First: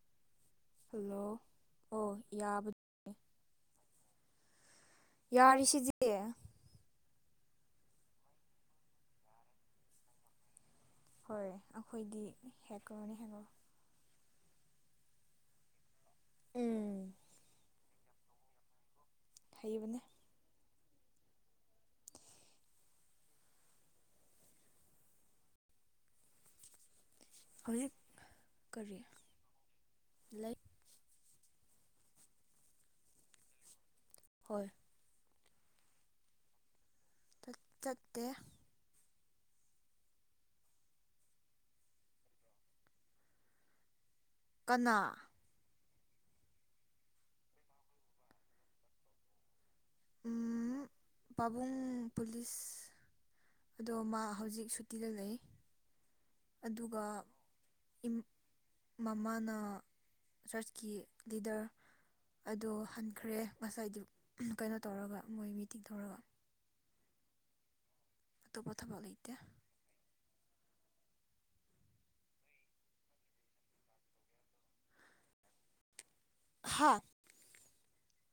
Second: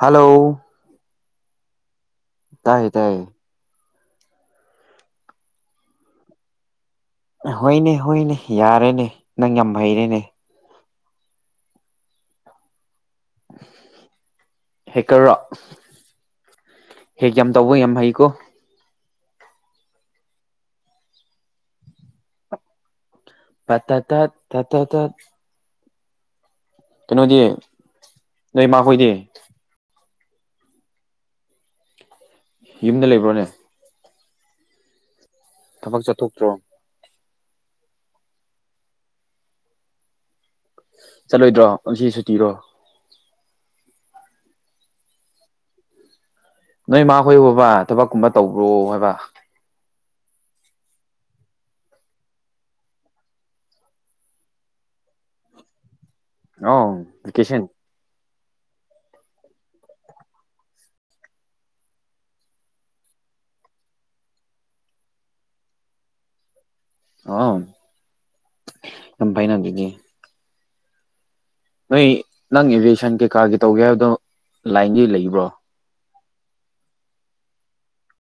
ꯍꯥꯜꯂꯣ hello ꯑꯣ ꯌꯥꯕ ꯇꯥꯏ ꯇꯥꯏ ꯌꯥꯔꯤꯁꯤꯗꯤ ꯍꯣꯏꯅꯦ ꯍꯣꯏꯅꯦ ꯌꯥꯔꯦꯅꯦ ꯅꯪ ꯌꯥꯝ ꯍꯩꯔꯦꯅꯦ ꯍꯣꯏ ꯑꯈꯣꯏꯗꯤ ꯍꯦꯛꯀ꯭ꯔꯅꯦ ꯍꯦꯛꯒ ꯍꯦꯛꯀ꯭ꯔꯔꯣ ꯎꯝ ꯍꯦꯛ ꯌꯥꯝ ꯇꯧꯕ ꯌꯥꯝ ꯍꯩꯀꯣ ꯍꯩꯕꯅꯦ ꯇ ꯇ ꯇꯠ ꯇ ꯇ ꯇꯠ ꯀꯩꯅꯣꯗꯤ ꯍꯧꯖꯤꯛ ꯅꯣꯏ ꯀꯔꯤ ꯃꯥꯈꯣꯏꯗꯤ ꯂꯩ ꯌꯨꯝꯗ ꯂꯩꯕ꯭ꯔꯣꯅꯦ ꯍꯣꯏ ꯊꯕꯛ ꯆꯠꯊꯣꯛꯇ꯭ꯔꯣ ꯆꯠ ꯆꯠꯇꯦ ꯆꯠꯂꯣꯏꯗ꯭ꯔꯣ ꯉꯁꯤ ꯁꯨꯇꯤꯔꯣ ꯀꯅꯥ ꯅꯣꯏ ꯃꯥ ꯍꯣꯏꯕꯣꯕꯥ ꯊꯕꯛꯀꯨꯝꯕ ꯇꯧꯕ꯭ꯔꯣ ꯍꯥꯏꯕ ꯎꯝ ꯄꯥꯕꯨꯡ ꯄꯨꯂꯤꯁ ꯑꯗꯣ ꯃꯥ ꯍꯧꯖꯤꯛ ꯁꯨꯇꯤꯗ ꯂꯩ ꯑꯗꯨꯒ ꯑꯧ ꯚꯦꯀꯦꯁꯟ ꯏꯝ ꯃꯃꯥꯅ ꯆ꯭ꯔꯁꯀꯤ ꯂꯤꯗ꯭ꯔ ꯑꯗꯣ ꯍꯟꯈ꯭ꯔꯦ ꯉꯁꯥꯏꯗꯨꯞ ꯀꯩꯅꯣ ꯇꯧꯔꯒ ꯃꯣꯏ ꯃꯤꯇꯤꯡ ꯇꯧꯔꯒ ꯑꯥꯟ ꯑꯇꯣꯞꯄ ꯊꯕꯛ ꯂꯩꯇꯦ ꯅꯣꯏ ꯅꯪ ꯏꯚꯤꯌꯦꯁꯟ ꯀꯩꯀꯥꯒꯤ ꯇꯧꯒꯦ ꯍꯥꯏꯕꯗꯣ ꯂꯥꯏꯟꯒꯤ ꯂꯩꯕ꯭ꯔꯣ ꯍꯥꯠ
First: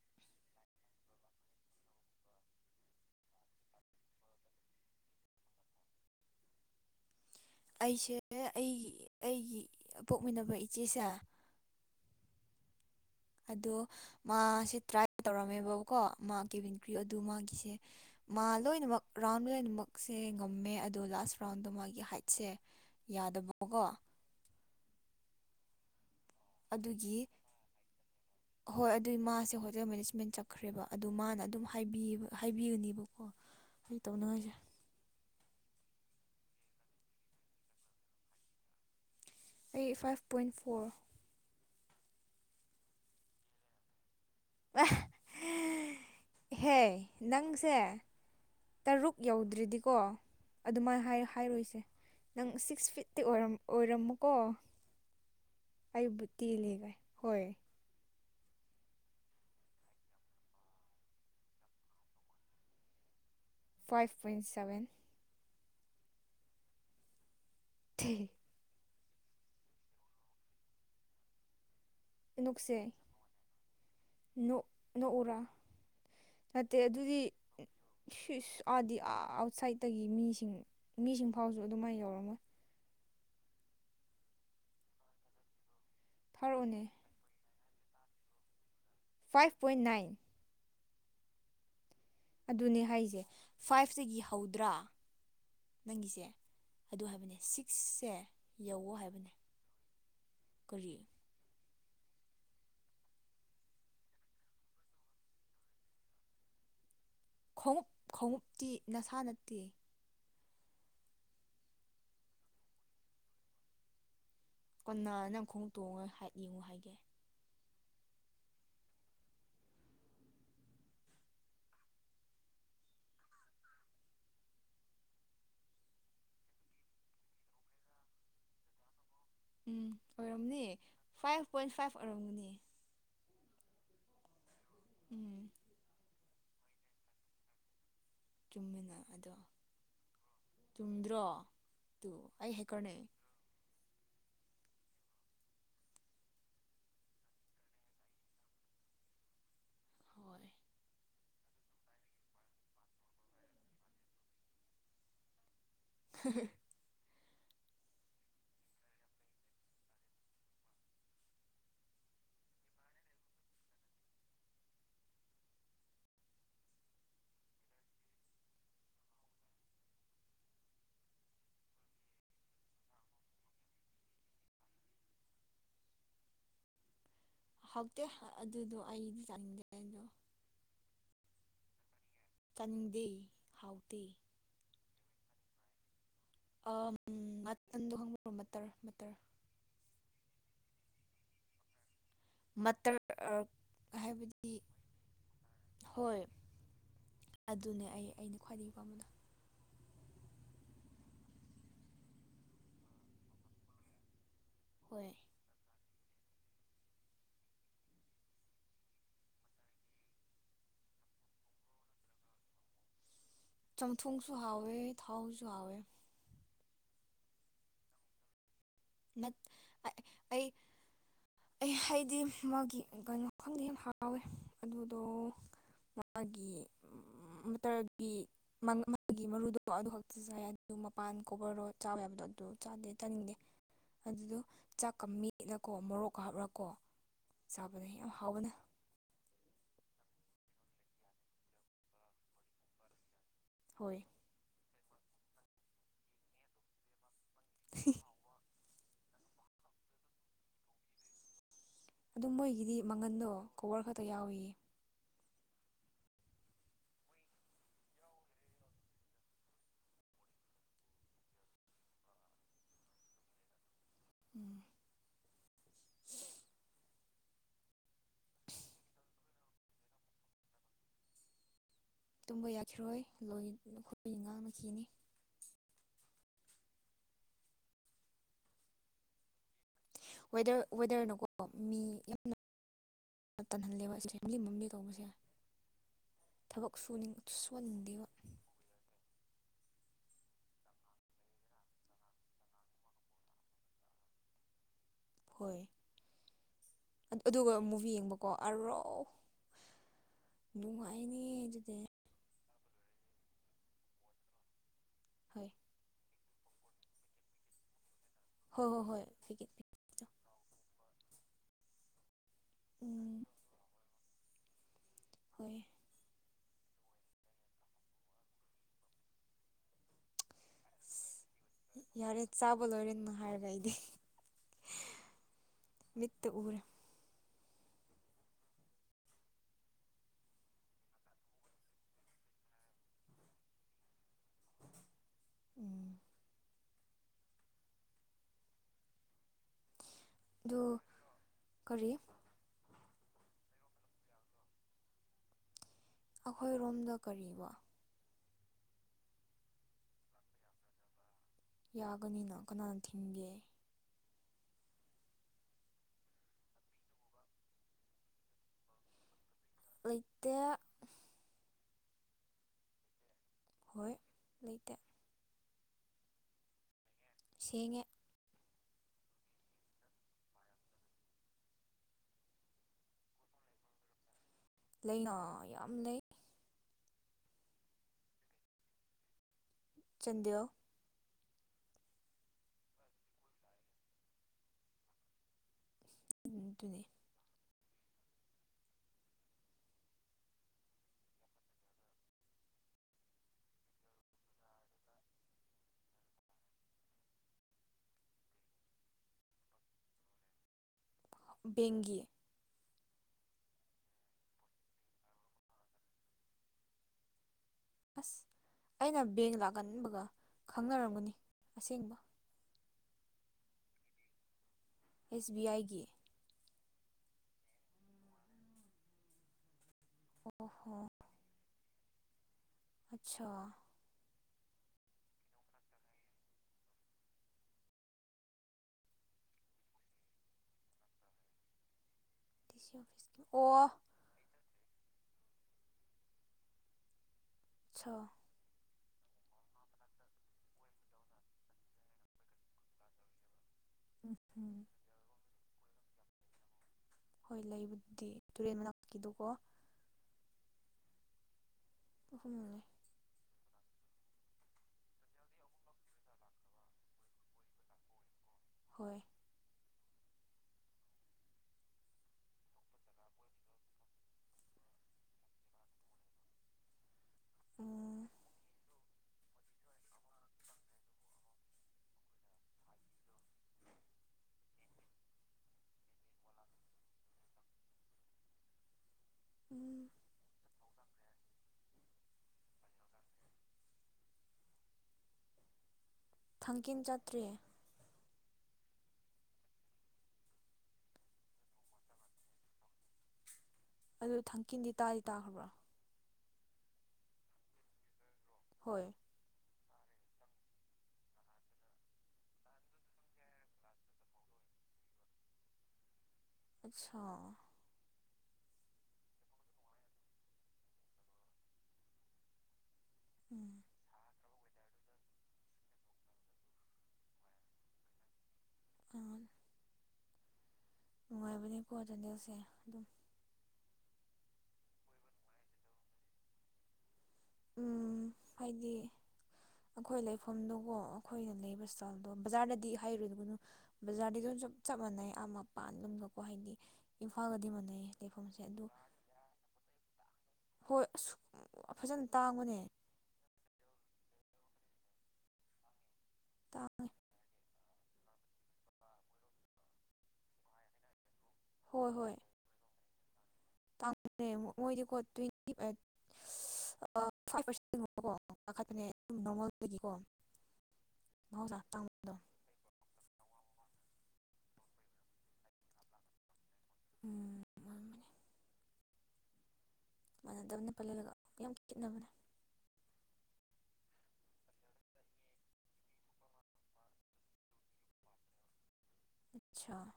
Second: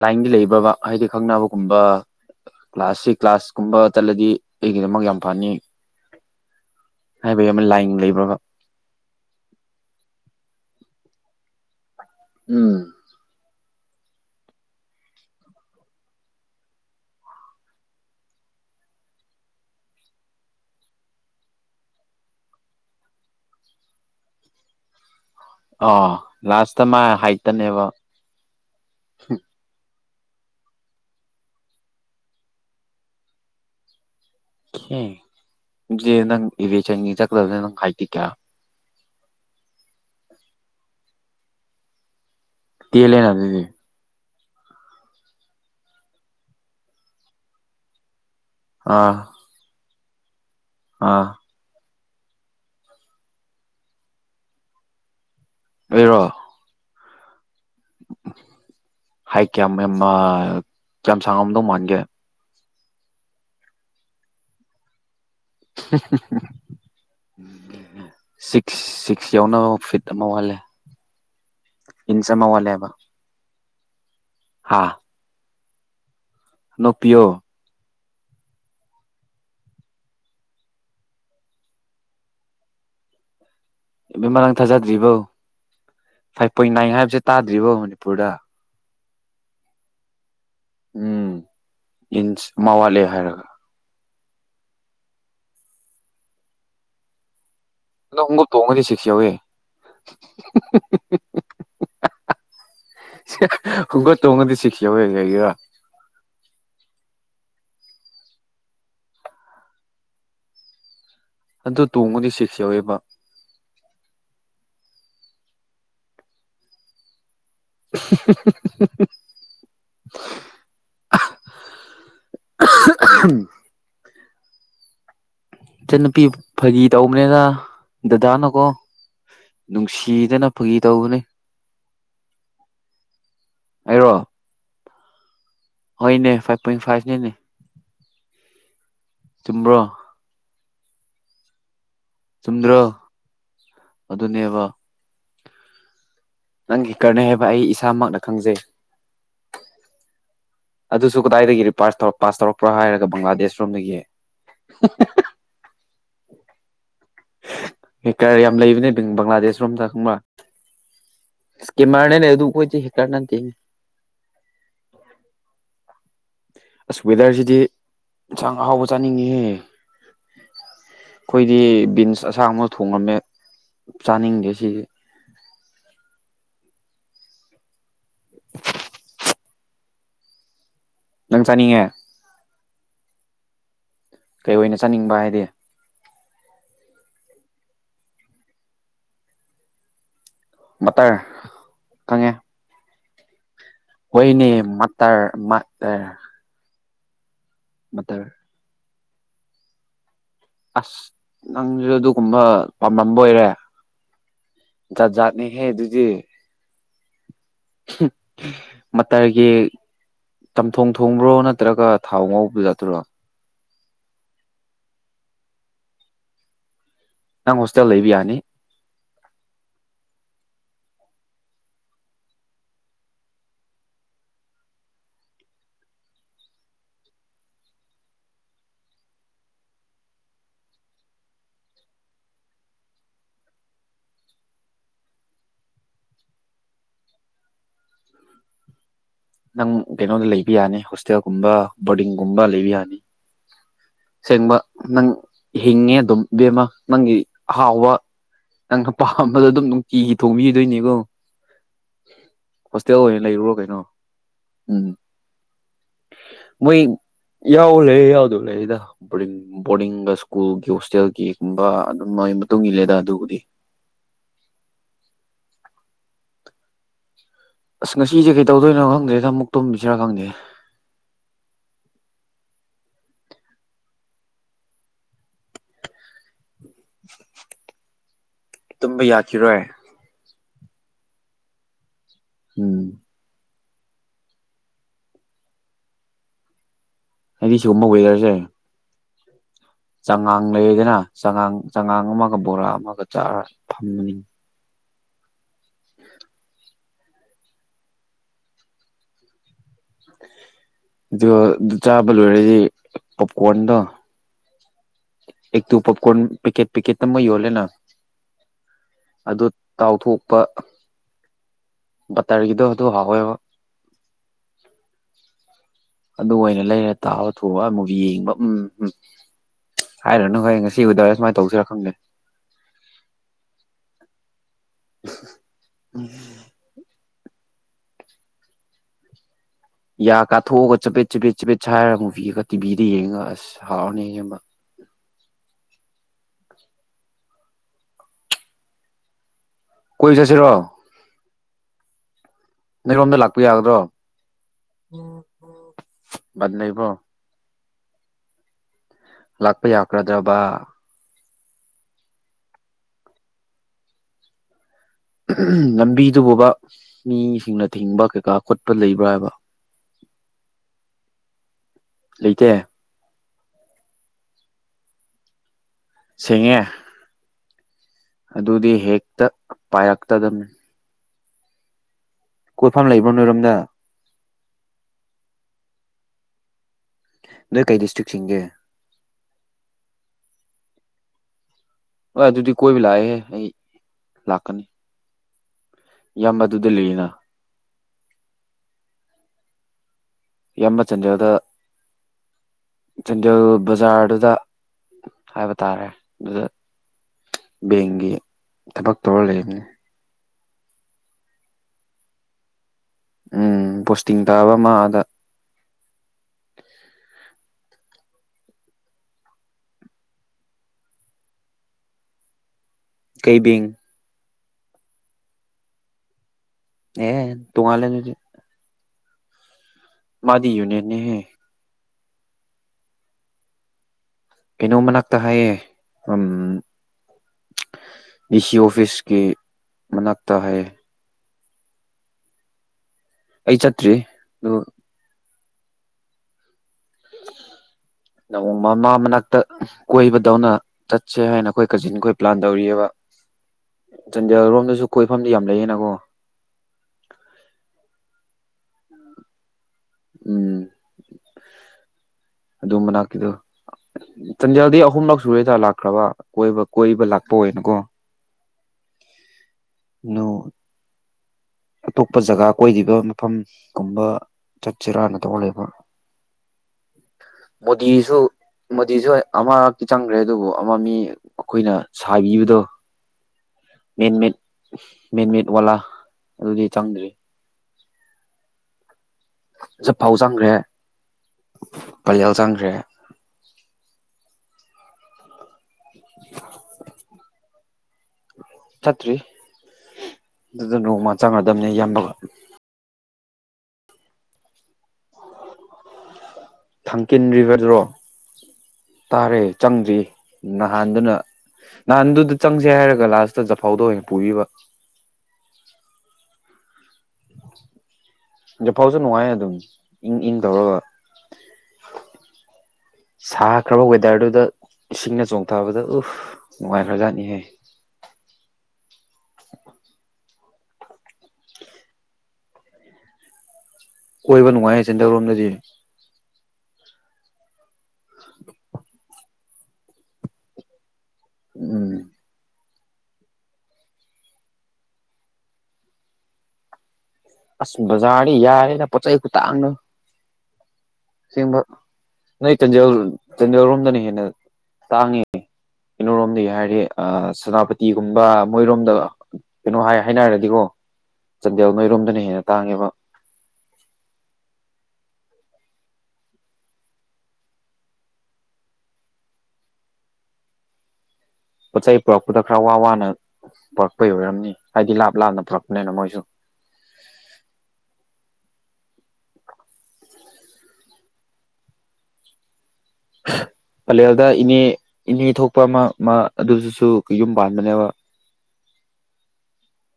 ꯂꯥꯏꯟꯗꯤ ꯂꯩꯕ꯭ꯔꯕ ꯍꯥꯏꯗꯤ ꯈꯪꯅꯕꯒꯨꯝꯕ ꯀ꯭ꯂꯥꯁꯁꯤ ꯀ꯭ꯂꯥꯁ ꯀꯨꯝꯕ ꯆꯠꯂꯗꯤ ꯑꯩꯒꯤꯗꯃꯛ ꯌꯥꯝ ꯐꯅꯤ ꯍꯥꯏꯕ ꯌꯥꯝꯕ ꯂꯥ ꯑꯩꯁꯦ ꯑꯩꯒꯤ ꯑꯩꯒꯤ ꯄꯣꯛꯃꯤꯟꯅꯕ ꯏꯆꯦꯁꯦ ꯎꯝ ꯑꯗꯣ ꯃꯥꯁꯦ ꯇ꯭ꯔꯥꯏꯞ ꯇꯧꯔꯝꯃꯦꯕꯀꯣ ꯃꯥꯒꯤ ꯕꯤꯟꯀ꯭ꯔꯤ ꯑꯗꯨ ꯃꯥꯒꯤꯁꯦ ꯃꯥ ꯂꯣꯏꯅꯃꯛ ꯔꯥꯎꯟ ꯂꯣꯏꯅꯃꯛꯁꯦ ꯉꯝꯃꯦ ꯑꯗꯣ ꯂꯥꯁ ꯔꯥꯎꯟꯗ ꯃꯥꯒꯤ ꯍꯥꯏꯠꯁꯦ ꯌꯥꯗꯕꯀꯣ ꯑ ꯂꯥꯁꯇ ꯃꯥ ꯑꯗꯨꯒꯤ ꯍꯥꯏꯠꯇꯅꯦꯕ ꯍꯣꯏ ꯑꯗꯨꯏ ꯃꯥꯁꯦ ꯍꯣꯇꯦꯜ ꯃꯦꯅꯦꯖꯃꯦꯟ ꯆꯠꯈ꯭ꯔꯦꯕ ꯑꯗꯨ ꯃꯥꯅ ꯑꯗꯨꯝ ꯍꯥꯏꯕꯤꯌꯦꯕ ꯍꯥꯏꯕꯤꯕꯅꯦꯕꯀꯣ ꯑꯩ ꯇꯧꯅꯉꯥꯏꯖꯦ ꯈꯦꯡ ꯑꯗꯨꯗꯤ ꯅꯪ ꯑꯦꯚꯤꯌꯦꯁꯟ ꯆꯀꯗꯕꯖꯦ ꯅꯪ ꯍꯥꯏꯠꯇꯤ ꯀꯌꯥ ꯑꯩ ꯐꯥꯏꯚ ꯄꯣꯏꯟ ꯐꯣꯔ ꯇꯦꯜꯂꯦꯅ ꯑꯗꯨꯗꯤ ꯍꯦ ꯅꯪꯁꯦ ꯑꯥ ꯇꯔꯨꯛ ꯌꯧꯗ꯭ꯔꯤꯗꯤꯀꯣ ꯑꯗꯨꯃꯥꯏ ꯍꯥꯏ ꯑꯥ ꯍꯥꯏꯔꯣꯏꯁꯦ ꯅꯪ ꯁꯤꯛꯁ ꯐꯤꯠꯇꯤ ꯑꯣꯏꯔꯝ ꯑꯣꯏꯔꯝꯃꯨꯀꯣ ꯑꯩꯕꯨ ꯇꯤꯜꯂꯦ ꯒꯥꯏ ꯍꯣꯏ ꯍꯥꯏ ꯀꯌꯥꯝ ꯌꯥꯝ ꯑ ꯀꯌꯥꯝ ꯁꯥꯡꯉꯝꯗꯧ ꯃꯥꯟꯒꯦ five point seven [inaudible] [unintelligible] six six ꯌꯥꯎꯅꯕ ꯐꯤꯠ ꯑꯃ ꯋꯥꯠꯂꯦ ꯏꯟꯁ ꯑꯃ ꯋꯥꯠꯂꯦ ꯅꯣꯛꯁꯦ ꯍꯥꯏꯕ ꯅꯣꯛ ꯅꯣꯛꯎꯔꯥ ꯅꯠꯇꯦ ꯑꯗꯨꯗꯤ ꯅꯣꯛꯄꯤꯌꯣ ꯁꯤꯁ ꯑꯥꯗꯤ ꯑꯥ ꯑꯥꯎꯠꯁꯥꯏꯠꯇꯒꯤ ꯃꯤꯁꯤꯡ ꯃꯤꯁꯤꯡ ꯐꯥꯎꯁꯨ ꯑꯗꯨꯃꯥꯏꯅ ꯌꯧꯔꯝꯃꯣꯏ ꯏꯕꯦꯝꯃꯥ ꯅꯪ ꯊꯥꯖꯗ꯭ꯔꯤꯕꯣ ꯐꯥꯏꯚ ꯄꯣꯏꯟ ꯊꯥꯔꯛꯑꯣꯅꯦ ꯅꯥꯏꯟ ꯍꯥꯏꯕꯁꯦ ꯇꯥꯗ꯭ꯔꯤꯕꯣ ꯃꯅꯤꯄꯨꯔꯗ five point nine um inch ꯑꯃ ꯑꯗꯨꯅꯦ ꯋꯥꯠꯂꯦ ꯍꯥꯏꯁꯦ ꯍꯥꯏꯔꯒ ꯐꯥꯏꯚꯇꯒꯤ ꯍꯧꯗ꯭ꯔꯥ ꯅꯪꯒꯤꯁꯦ ꯑꯗꯨ ꯍꯥꯏꯕꯅꯦ ꯁꯤꯛꯁ ꯑꯗꯣ ꯍꯣꯡꯎꯞ ꯇꯣꯡꯉꯗꯤ ꯁꯤꯛꯁ ꯌꯧꯋꯦ ꯀꯔꯤ ꯍꯨꯡꯒꯣ ꯇꯣꯡꯉꯗꯤ ꯁꯤꯛꯁ ꯌꯥꯎꯋꯦ ꯍꯥꯏꯒꯤꯔꯣ ꯈꯣꯡꯎꯞ ꯈꯣꯡꯎꯞꯇꯤ ꯅꯁꯥ ꯅꯠꯇꯦ ꯑꯗꯨ ꯇꯣꯡꯉꯥꯗꯤ ꯁꯤꯛꯁ ꯌꯧꯋꯦꯕ ꯀꯟꯅꯅ ꯅꯪ ꯈꯣꯡꯉꯨꯞ ꯇꯣꯡꯉꯒ ꯍꯥꯏ ꯌꯦꯡꯉꯨ ꯍꯥꯏꯒꯦ [inaudible] ꯏꯆꯟꯅꯨꯄꯤ ꯐꯥꯒꯤ ꯇꯧꯕꯅꯦꯅ ꯗꯗꯥꯅꯀꯣ ꯎꯝ ꯅꯨꯡꯁꯤꯗꯅ ꯑꯣꯏꯔꯝꯅꯤ ꯐꯒꯤ ꯇꯧꯕꯅꯦ ꯐꯥꯏꯚ ꯄꯣꯏꯟ ꯐꯥꯏꯚ ꯑꯔꯝꯒꯅꯤ ꯑꯩꯔꯣ [unintelligible] ꯍꯧꯅꯦ ꯐꯥꯏꯚ ꯄꯣꯏꯟ ꯐꯥꯏꯚꯅꯤꯅꯦ ꯆꯨꯝꯃꯤꯅ ꯑꯗꯣ ꯆꯨꯝꯕ꯭ꯔꯣ ꯆꯨꯝꯗ꯭ꯔꯣ ꯇꯨ ꯑꯩ ꯆꯨꯝꯗ꯭ꯔꯣ ꯍꯦꯛꯀꯔꯅꯦ ꯑꯗꯨꯅꯦꯕ ꯅꯪꯒꯤ ꯍꯦꯛꯀꯔꯅꯦ ꯍꯥꯏꯕ ꯑꯩ ꯏꯁꯥꯃꯛꯅ ꯈꯪꯖꯩ ꯍꯣꯏ ꯑꯗꯨꯁꯨ ꯀꯗꯥꯏꯗꯒꯤ ꯔꯤꯄꯥꯥꯁ ꯄꯥꯁ ꯇꯧꯔꯛ꯭ꯄꯔ ꯍꯥꯏꯒ ꯕꯪꯒ꯭ꯂꯥꯗꯦꯁ ꯔꯣꯝꯗꯒꯤ [inaudible] [unintelligible] ꯀꯔ [unintelligible] ꯌꯥꯝ ꯂꯩꯕꯅꯦ ꯕꯪꯒ꯭ꯂꯥꯗꯦꯁ ꯔꯣꯝꯗ ꯈꯪꯕ ꯏꯁꯀꯤꯝꯃꯔꯗꯅꯦ ꯑꯗꯨ ꯈꯣꯏꯗꯗꯤ ꯍꯦꯛ ꯀꯥꯟꯅꯗꯦ [inaudible] [inaudible] ꯑꯁ ꯋꯦꯗꯔꯁꯤꯗꯤ ꯑꯦꯟꯁꯥꯡ ꯑꯍꯥꯎꯕ ꯆꯥꯅꯤꯡꯉꯤꯍꯦ ꯑꯩꯈꯣꯏꯗꯤ ꯕꯤꯟꯁ ꯑꯁꯥꯡꯕ ꯊꯣꯡꯉꯝꯃꯦ ꯆꯥꯅꯤꯡꯗꯦ ꯁꯤꯗꯤ ꯍꯥꯎꯇꯦ ꯑꯗꯨꯗꯣ ꯑꯩꯗꯤ ꯆꯥꯅꯤꯡꯗꯦ ꯑꯗꯣ ꯅꯪ ꯆꯥꯅꯤꯡꯉꯦ ꯆꯥꯅꯤꯡꯗꯦ ꯍꯥꯎꯇꯦ ꯀꯩ ꯑꯣꯏꯅ ꯆꯥꯅꯤꯡꯕ ꯍꯥꯏꯗꯤ ꯑꯣ ꯎꯝ ꯃꯇꯟꯗꯣ ꯈꯪꯕꯔꯣ ꯃꯇꯔ ꯃꯇꯔ ꯃꯇꯥ ꯈꯪꯉꯦ ꯃꯇꯔ ꯑ ꯍꯣꯏꯅꯦ ꯃꯇꯔ ꯃꯠꯑꯔ ꯍꯣꯏ ꯑꯗꯨꯅꯦ ꯑꯩ ꯑꯩꯅ ꯈ꯭ꯋꯥꯏꯗꯒꯤ ꯄꯥꯝꯕꯗꯣ ꯑꯁ ꯅꯪꯖꯨ ꯑꯗꯨꯒꯨꯝꯕ ꯄꯥꯝꯂꯝꯕ ꯑꯣꯏꯔꯦ ꯍꯣꯏ ꯖꯥꯠ ꯖꯥꯠꯅꯤ ꯍꯦ ꯗꯨꯗꯤ ꯃꯇꯥꯏꯒꯤ ꯆꯝꯊꯣꯡ ꯊꯣꯡꯕ꯭ꯔꯣ ꯅꯠꯇ꯭ꯔꯒ ꯊꯥꯎ ꯉꯧꯎꯕ ꯖꯥꯠꯇꯣꯔꯣ ꯆꯝꯊꯨꯡꯁꯨ ꯍꯥꯎꯋꯦ ꯊꯥꯎꯁꯨ ꯍꯥꯎꯋꯦ ꯅꯪ ꯍꯣꯁꯇꯦꯜ ꯂꯩꯕ ꯌꯥꯅꯤ ꯅꯠ ꯑꯩ ꯑꯩ ꯑꯩ ꯍꯥꯏꯗꯤ ꯃꯥꯒꯤ ꯀꯩꯅꯣ ꯈꯪꯗꯦ ꯌꯥꯝ ꯍꯥꯎꯋꯦ ꯑꯗꯨꯗꯣ ꯃꯥꯒꯤ ꯃꯇꯔꯒꯤ ꯃꯥ ꯃꯥꯒꯤ ꯃꯔꯨꯗꯣ ꯑꯗꯨ ꯈꯛꯇ ꯆꯥꯏ ꯑꯗꯨ ꯃꯄꯥꯟ ꯀꯣꯕꯔꯗꯣ ꯆꯥ ꯌꯕꯗꯣ ꯑꯗꯨ ꯆꯥꯗꯦ ꯆꯥꯅꯤꯡꯗꯦ ꯑꯗꯨꯗꯣ ꯆꯥꯛꯀ ꯃꯦꯠꯂꯀꯣ ꯃꯣꯔꯣꯛꯀ ꯍꯥꯞꯂꯀꯣ ꯆꯥꯕꯗ ꯌꯥꯝ ꯍꯥꯎꯕꯅ ꯅꯪ ꯀꯩꯅꯣꯗ ꯂꯩꯕ ꯌꯥꯅꯤ ꯍꯣꯁꯇꯦꯜꯒꯨꯝꯕ ꯕꯣꯔꯗꯤꯡꯒꯨꯝꯕ ꯂꯩꯕ ꯌꯥꯅꯤ ꯍꯣꯏ ꯥꯑꯁꯦꯡꯕ ꯅꯪ ꯍꯤꯡꯉꯦ ꯑꯗꯨꯝ ꯕꯦꯝꯃ ꯅꯪꯒꯤ ꯑꯍꯥꯎꯕ ꯅꯪ ꯑꯄꯥꯝꯕꯗꯣ ꯑꯗꯨꯝ ꯅꯨꯡꯇꯤꯒꯤ ꯊꯣꯡꯕꯤꯗꯣꯏꯅꯦꯀꯣ ꯑꯗꯨꯝ ꯃꯣꯏꯒꯤꯗꯤ ꯃꯪꯒꯟꯗꯣ ꯂꯩꯔꯨꯔꯣ ꯀꯩꯅꯣ ꯀꯣꯕꯔ ꯈꯛꯇ ꯌꯥꯎꯏꯌꯦ ꯎꯝ ꯃꯣꯏ ꯌꯥꯎ ꯂꯩ ꯌꯥꯎꯗꯕ ꯂꯩꯗ ꯃꯔꯤꯡ ꯕꯣꯔꯗꯤꯡꯒ ꯁ꯭ꯀꯨꯜꯒꯤ ꯍꯣꯁꯇꯦꯜꯒꯤꯒꯨꯝꯕ ꯑꯗꯨꯝ ꯃꯣꯏ ꯃꯇꯨꯡ ꯏꯜꯂꯦꯗ ꯑꯗꯨꯕꯨꯗꯤ ꯎꯝ ꯑꯁ ꯉꯁꯤꯁꯦ ꯀꯩꯗꯧꯗꯣꯏꯅꯣ ꯈꯪꯗꯔꯦ ꯑꯃꯨꯛ ꯇꯣꯝꯁꯤꯔ ꯈꯪꯗꯦ ꯇꯨꯝꯕ ꯌꯥꯈꯤꯔꯣꯏ ꯂꯣꯏ ꯑꯩꯈꯣꯏ ꯉꯥꯡꯅꯈꯤꯅꯤ ꯇꯨꯝꯕ ꯌꯥꯈꯤꯔꯣꯏ ꯋꯦꯗꯔ ꯋꯦꯗꯔꯅꯀꯣ ꯃꯤ ꯌꯥꯝꯅ ꯎꯝ ꯇꯟꯍꯜꯂꯦꯕ [unintelligible] ꯐꯦꯃꯤꯂꯤ ꯃꯝꯒꯤ ꯇꯧꯕꯁꯦ ꯊꯕꯛ ꯁꯨꯅꯤꯡ ꯍꯥꯏꯗꯤ ꯁꯤꯒꯨꯝꯕ ꯁꯨꯍꯟꯅꯤꯡꯗꯦꯕ ꯋꯦꯗꯔꯁꯦ ꯆꯉꯥꯡ ꯂꯩꯔꯦꯗꯅ ꯆꯉꯥꯡ ꯆꯉꯥꯡ ꯑꯃꯒ ꯕꯣꯔꯥ ꯑꯃꯒ ꯆꯥꯔ ꯐꯝ ꯍꯣꯏ ꯑꯗꯨꯒ ꯃꯨꯚꯤ ꯌꯦꯡꯕꯀꯣ ꯑꯔꯣ ꯅꯨꯡꯉꯥꯏꯅꯤ ꯑꯗꯨ ꯑꯗꯨꯗꯤ ꯑꯗꯨ ꯆꯥꯕ ꯂꯣꯏꯔꯗꯤ ꯄꯣꯞꯀꯣꯟꯗꯣ ꯍꯣꯏ [unintelligible] ꯑꯦꯇꯨ ꯄꯣꯞꯀꯣꯔꯟ ꯄꯦꯀꯦꯠ ꯄꯦꯀꯦꯠꯇ ꯑꯃ ꯌꯣꯂꯦꯅ ꯍꯣꯏ ꯍꯣꯏ ꯍꯣꯏ ꯄꯤꯒꯦ ꯄꯤ ꯇꯥꯎꯊꯣꯛꯄ ꯕꯇꯔꯒꯤꯗꯣ ꯑꯗꯨ ꯎꯝ ꯍꯥꯎꯋꯦꯕ ꯍꯣꯏꯌꯦ ꯑꯗꯨ ꯑꯣꯏꯅ ꯂꯩꯔ ꯇꯥꯕ ꯊꯣꯛꯑ ꯑꯃꯨ ꯌꯦꯡꯕ ꯎꯝ ꯎꯝ ꯍꯥꯏꯔꯅꯨ ꯍꯣꯏ ꯉꯁꯤꯕꯨꯗꯗꯥꯔ ꯁꯨꯃꯥꯏꯅ ꯇꯧꯔ ꯈꯪꯗꯦ ꯌꯥꯔꯦ ꯆꯥꯕ ꯂꯣꯏꯔꯦꯅ ꯍꯥꯏꯔꯒ ꯑꯩꯗꯤ ꯃꯤꯠꯇ ꯎꯔꯦ ꯌꯥ ꯀꯥꯊꯣꯛꯑꯒ ꯆꯄꯦꯠ ꯆꯄꯦꯠ ꯆꯄꯦꯠ ꯁꯥꯏꯔꯒ ꯃꯨꯕꯤꯤꯒ ꯇꯤꯚꯤꯗ ꯌꯦꯡꯉꯒ ꯑꯁ ꯍꯥꯎꯔꯅꯦꯦꯝꯕ ꯎꯝ ꯀꯣꯏ ꯆꯠꯁꯤꯔꯣ ꯑꯗꯨꯣ ꯀꯔꯤ ꯅꯔꯣꯝꯗ ꯂꯥꯛꯄ ꯌꯥꯒꯗ꯭ꯔꯣ ꯕꯟ ꯂꯩꯕ꯭ꯔꯣ ꯑꯩꯈꯣꯏꯔꯣꯝꯗ ꯀꯔꯤꯕꯣ ꯂꯥꯛꯄ ꯌꯥꯒ꯭ꯔꯗ꯭ꯔꯕ ꯌꯥꯒꯅꯤꯅ ꯀꯅꯥꯅ ꯊꯤꯟꯒꯦ ꯂꯝꯕꯤꯗꯨꯗꯕ ꯃꯤꯁꯤꯡꯅ ꯊꯤꯡꯕ ꯀꯩꯀꯥ ꯈꯣꯠꯄ ꯂꯩꯕ꯭ꯔꯥ ꯍꯥꯏꯕ ꯂꯩꯇꯦ ꯂꯩꯇꯦ ꯍꯣꯏ ꯂꯩꯇꯦ ꯁꯦꯡꯉꯦ ꯁꯦꯡꯉꯦ ꯑꯗꯨꯗꯤ ꯍꯦꯛꯇ ꯄꯥꯏꯔꯛꯇꯗꯝꯕꯅꯤ ꯀꯣꯏꯐꯝ ꯂꯩꯕ꯭ꯔꯣ ꯅꯣꯏꯔꯣꯝꯗ ꯂꯩꯅꯥ ꯌꯥꯝ ꯂꯩ ꯅꯣꯏ ꯀꯩ ꯗꯤꯁꯇ꯭ꯔꯤꯛꯁꯤꯡꯒꯦ ꯆꯟꯗꯣ ꯍꯣꯏ ꯑꯗꯨꯗꯤ ꯀꯣꯏꯕ ꯂꯥꯛꯑꯦꯍꯦ ꯑꯩ ꯂꯥꯛꯀꯅꯤ ꯏꯌꯥꯝꯕ ꯑꯗꯨꯗꯤ ꯑꯗꯨꯅꯦ ꯂꯩꯅ ꯌꯥꯝꯌꯥꯝꯕꯆꯟꯖꯗ ꯆꯥꯟꯗꯦꯜ ꯕꯖꯥꯔꯗꯨꯗ ꯍꯥꯏꯕ ꯇꯥꯔꯦ ꯑꯗꯨꯗ ꯕꯦꯡꯒꯤ ꯊꯕꯛ ꯇꯧꯔ ꯂꯩꯅꯤ ꯦꯡꯒꯤꯦ ꯎꯝ ꯄꯣꯁꯇꯤꯡ ꯇꯥꯕ ꯃꯥ ꯑꯗ [inaudible] ꯑꯁ ꯑꯩꯅ ꯕꯦꯡꯒ ꯂꯥꯛꯀꯟꯕꯒ ꯈꯪꯅꯔꯝꯒꯅꯤ ꯑꯁꯦꯡꯕ ꯀꯩꯕꯦꯡ ꯑꯦꯁ ꯕꯤ ꯑꯥꯏꯒꯤ ꯑꯦ ꯇꯨꯡꯉꯂꯦꯗꯤ ꯃꯥꯗꯤ ꯑꯣꯍꯣ ꯌꯨꯅꯤꯌꯟꯅꯤꯍꯦ ꯑꯆꯥ ꯀꯩꯅꯣ ꯃꯅꯥꯛꯇ ꯍꯥꯏꯌꯦ ꯎꯝ ꯗꯤ ꯁꯤ ꯑꯣꯐꯤꯁꯀꯤ ꯃꯅꯥꯛꯇ ꯍꯥꯏꯌꯦ ꯗꯤ ꯁꯤ ꯑꯣꯐꯤꯁ ꯑꯩ ꯆꯠꯇ꯭ꯔꯤ ꯑꯗꯨ ꯁ ꯅ ꯃꯃꯥ ꯃꯅꯥꯛꯇ ꯀꯣꯏꯕꯗꯧꯅ ꯆꯠꯁꯦ ꯍꯥꯏꯅ ꯑꯩꯈꯣꯏ ꯀꯖꯤꯟꯈꯣꯏ ꯄ꯭ꯂꯥꯟ ꯇꯧꯔꯤꯑꯕ ꯎꯝ ꯎꯝ ꯆꯟꯗꯦꯜꯔꯣꯝꯗꯁꯨ ꯀꯣꯏꯐꯝꯗꯤ ꯌꯥꯝ ꯂꯩꯌꯦꯅꯀꯣ ꯍꯣꯏ ꯂꯩꯕꯨꯗꯤ ꯇꯨꯔꯦꯟ ꯃꯅꯥꯀꯤꯗꯀꯣ ꯎꯝ ꯑꯅ ꯑꯗꯨꯒꯕ ꯂꯅꯥꯀꯤꯗꯣ ꯆꯟꯖꯦꯜꯗꯤ ꯑꯍꯨꯝꯂꯛ ꯁꯨꯔꯦꯗ ꯂꯥꯛꯈ꯭ꯔꯕ ꯀꯣꯏꯕ ꯀꯣꯏꯕ ꯂꯥꯛꯄ ꯑꯣꯏꯅꯀꯣ ꯍꯣꯏ ꯅꯣ ꯑꯇꯣꯞꯄ ꯖꯒꯥ ꯀꯣꯏꯗꯕ ꯃꯐꯝꯒꯨꯝꯕ ꯆꯠꯁꯤꯔꯥꯅ ꯇꯧꯍꯜꯂꯕ [inaudible] ꯎꯝ ꯃꯣꯗꯤꯁꯨ ꯃꯗꯤꯁꯨ ꯍꯣꯏ ꯑꯃ ꯉꯛꯇꯤ ꯆꯪꯈ꯭ꯔꯦ ꯑꯗꯨꯕꯨ ꯑꯃ ꯃꯤ ꯑꯩꯈꯣꯏꯅ ꯁꯥꯕꯤꯕꯗꯣ ꯃꯦꯟꯃꯦꯟ ꯃꯃꯗ ꯋꯥꯂ ꯑꯗꯨꯗꯤ ꯆꯪꯗ꯭ꯔꯤ ꯎꯝ ꯆꯐꯥꯎ ꯆꯪꯈ꯭ꯔꯦ ꯄꯂꯦꯜ ꯆꯪꯈ꯭ꯔꯦ [inaudible] ꯊꯥꯡꯀꯤꯟ ꯆꯠꯇ꯭ꯔꯦ ꯐꯠꯇ꯭ꯔꯤ ꯑꯗꯨꯗ ꯅꯣꯡꯃ ꯆꯪꯒꯗꯕꯅꯦ ꯏꯌꯥꯝꯕꯒ ꯑꯗꯨ ꯊꯥꯡꯀꯤꯟꯗꯤ ꯇꯥꯗꯤ ꯇꯥꯈ꯭ꯔꯕ꯭ꯔꯣ ꯊꯥꯡꯀꯤꯟꯔꯤꯕꯗꯨ꯭ꯔꯣ ꯍꯣꯏ ꯇꯥꯔꯦ ꯆꯪꯗ꯭ꯔꯤ ꯅꯍꯥꯟꯗꯨꯅ ꯅꯍꯥꯟꯗꯨꯗ ꯆꯪꯁꯦ ꯍꯥꯏꯔꯒ ꯂꯥꯁꯇ ꯆꯐꯥꯎꯗ ꯑꯣꯏꯅ ꯄꯨꯕꯤꯕ ꯑ ꯏꯐꯥꯎꯁꯨ ꯅꯨꯡꯉꯥꯏ ꯑꯗꯨꯝ ꯏꯪ ꯏꯪ ꯇꯧꯔꯒ [inaudible] ꯁꯥꯈ꯭ꯔꯕ ꯋꯦꯗꯔꯗꯨꯗ ꯏꯁꯤꯡꯅ ꯆꯣꯡꯊꯕꯗ ꯎꯐ ꯅꯨꯡꯉꯥꯏꯈ꯭ꯔꯖꯥꯠꯅꯤꯍ ꯑ ꯅꯨꯡꯉꯥꯏꯕꯅꯤꯀꯣ ꯗꯟꯗꯦꯜꯁꯦ ꯑꯗꯨꯝ ꯀꯣꯏꯕ ꯅꯨꯡꯉꯥꯏꯌꯦ ꯁꯦꯟꯗꯧꯔꯣꯝꯗꯗꯤ ꯎꯝ ꯍꯥꯏꯗꯤ ꯑꯩꯈꯣꯏ ꯂꯩꯐꯝꯗꯨꯒꯣ ꯑꯩꯈꯣꯏꯅ ꯂꯩꯕ ꯎꯝ ꯏꯁꯇꯥꯏꯜꯗꯣ ꯕꯖꯥꯔꯗꯗꯤ ꯍꯥꯏꯔꯨꯗꯕꯅꯣ ꯕꯖꯥꯔꯗꯤꯁꯨ ꯑꯗꯨꯝ ꯆꯞ ꯆꯞ ꯃꯥꯟꯅꯩ ꯑꯄꯥꯟ ꯑꯗꯨꯨꯝꯒꯀꯣ ꯍꯥꯏꯗꯤ ꯏꯝꯐꯥꯜꯒꯗꯤ ꯃꯥꯟꯅꯩꯌꯦ ꯂꯩꯐꯝꯁꯦ ꯑꯗꯨ ꯀꯆ ꯆꯩ ꯈꯨꯨꯠꯇꯇꯥ ꯍꯥꯅ ꯍꯣꯏ ꯁꯤ ꯐꯖꯅ ꯇꯥꯡꯕꯅꯦ ꯅꯇ ꯖꯎ ꯆꯥꯟꯗꯦꯜꯔꯣꯝꯗꯅ ꯍꯦꯟꯅ ꯇꯥꯡꯉꯤ ꯀꯩꯅꯣꯣꯔꯣꯝꯗꯒꯤ ꯍꯥꯏꯗꯤ ꯇꯥꯡꯉꯦ ꯁꯦꯅꯥꯄꯇꯤ ꯇꯤꯒꯨꯝꯕ ꯃꯣꯏꯔꯣꯝꯗ ꯀꯩꯅꯣ ꯍꯥꯏ ꯍꯥꯏꯅꯔꯗꯤꯀꯣ ꯆꯥꯟꯗꯦꯜ ꯍꯣꯏ ꯍꯣꯏ ꯃꯣꯏꯔꯣꯝꯗꯅ ꯍꯦꯟꯅ ꯇꯥꯡꯉꯤꯕ ꯃꯣꯏꯗꯤꯀꯣ ꯇ꯭ꯋꯦꯟꯇꯤ ꯐꯥꯏꯚ ꯄꯔ ꯀꯣ ꯀꯥꯈꯄꯅꯦ ꯅꯣꯔꯃꯦꯜꯗꯒꯤꯀꯣ [inaudible] ꯄꯣꯠ ꯆꯩ ꯇꯥꯡꯕꯗꯣ ꯄꯨꯔꯛꯄꯗ ꯈꯔ ꯋꯥ ꯋꯥꯅ ꯄꯨꯔꯛꯄꯒꯤ ꯑꯣꯏꯔꯝꯅꯤ ꯍꯥꯏꯗꯤ ꯂꯥꯞ ꯂꯥꯞꯅ ꯄꯨꯔꯛꯄꯅꯤꯅ ꯃꯣꯏꯁꯨ ꯎꯝ ꯋꯥꯅꯦ ꯃꯥꯟꯅꯗꯕꯅ ꯄꯜꯍꯜꯂꯒ ꯌꯥꯝ ꯈꯦꯠꯅꯕꯅꯦ ꯄꯂꯦꯜꯗ ꯏꯅꯦ ꯏꯅꯦ ꯊꯣꯛꯄ ꯑꯃ ꯑꯃ ꯑꯗꯨꯗꯨꯁꯨ ꯌꯨꯝ ꯄꯥꯟꯕꯅꯦꯕ ꯑꯆꯥꯥ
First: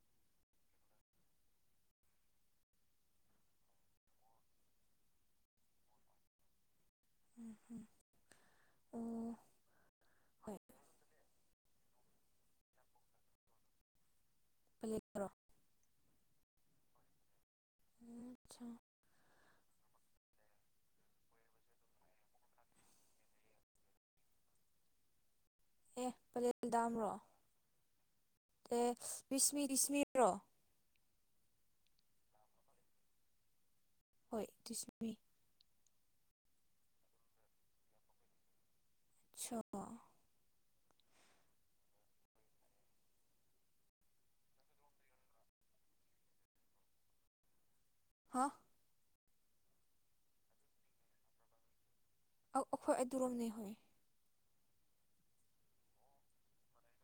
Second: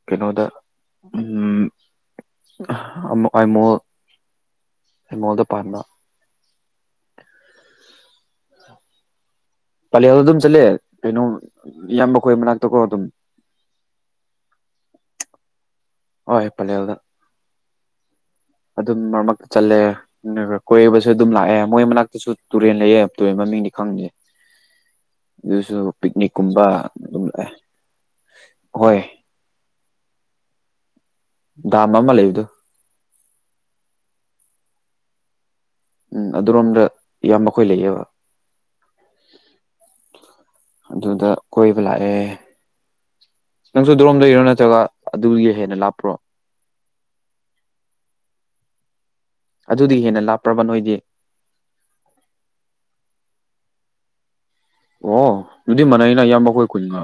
ꯀꯩꯅꯣꯗ ꯎ ꯑꯩꯥꯏꯃꯣ ꯃ ꯃꯣꯗ ꯄ ꯎꯝ ꯍꯝ ꯄꯂꯦꯜꯗ ꯑꯗꯨꯝ ꯍꯣꯏ ꯆꯠꯂꯦ ꯀꯩꯅꯣ ꯏꯌꯥꯝꯕ ꯈꯣꯏ ꯃꯅꯥꯛꯇꯀꯣ ꯑꯗꯨꯝ ꯄ꯭ꯂꯦ ꯇꯣ ꯑꯣ ꯏ ꯄꯜꯂꯦꯜꯗ [inaudible] ꯑꯗꯨꯝ ꯃꯔꯛ ꯃꯔꯛꯇ ꯆꯠꯂꯦ ꯀꯣꯏꯕꯁꯨ ꯑꯗꯨꯝ ꯂꯥꯛꯑꯦ ꯃꯣꯏ ꯃꯅꯥꯛꯇꯁꯨ ꯇꯨꯔꯦꯜ ꯂꯩꯌꯦ ꯇꯨꯔꯦꯟ ꯃꯃꯤꯡꯗꯤ ꯈꯪꯕꯦ [inaudible] ꯑꯦ ꯄꯂꯦꯜ ꯄꯤꯛꯅꯤꯛꯀꯨꯝꯕ ꯗꯥꯝꯔꯣ ꯑꯗꯨꯝ ꯂꯥꯛꯑꯦ ꯑꯦ ꯍꯣꯏ ꯕꯤꯁꯃꯤ ꯂꯤꯁꯃꯤꯔꯣ ꯗꯥꯝ ꯑꯃ ꯂꯩꯕꯗꯣ ꯍꯣꯏ ꯇꯁꯃꯤ ꯎꯝ ꯑꯗꯨꯔꯣꯝꯗ ꯌꯥꯝ ꯃꯈꯣꯏ ꯂꯩꯑꯦꯕ ꯆ ꯑꯗꯨꯗ ꯀꯣꯏꯕ ꯂꯥꯛꯑꯦ ꯅꯪꯁꯨ ꯗꯣꯔꯣꯝꯗ ꯏꯔꯣ ꯅꯠꯇ꯭ꯔꯒ ꯑꯗꯨꯒꯤ ꯍꯦꯟꯅ ꯂꯥꯞꯄ꯭ꯔꯣ ꯍꯥꯥ ꯑꯗꯨꯗꯤ ꯍꯦꯟꯅ ꯂꯥꯞꯄ꯭ꯔꯕ ꯅꯣꯏꯗꯤ ꯑꯩꯈꯣꯏ ꯑꯗꯨꯔꯣꯝꯅꯦ ꯍꯣꯏ ꯑꯣ ꯑꯗꯨꯗꯤ ꯃꯥꯅꯩꯅ ꯏꯌꯥꯝꯕ ꯍꯣꯏ ꯈꯨꯟꯒ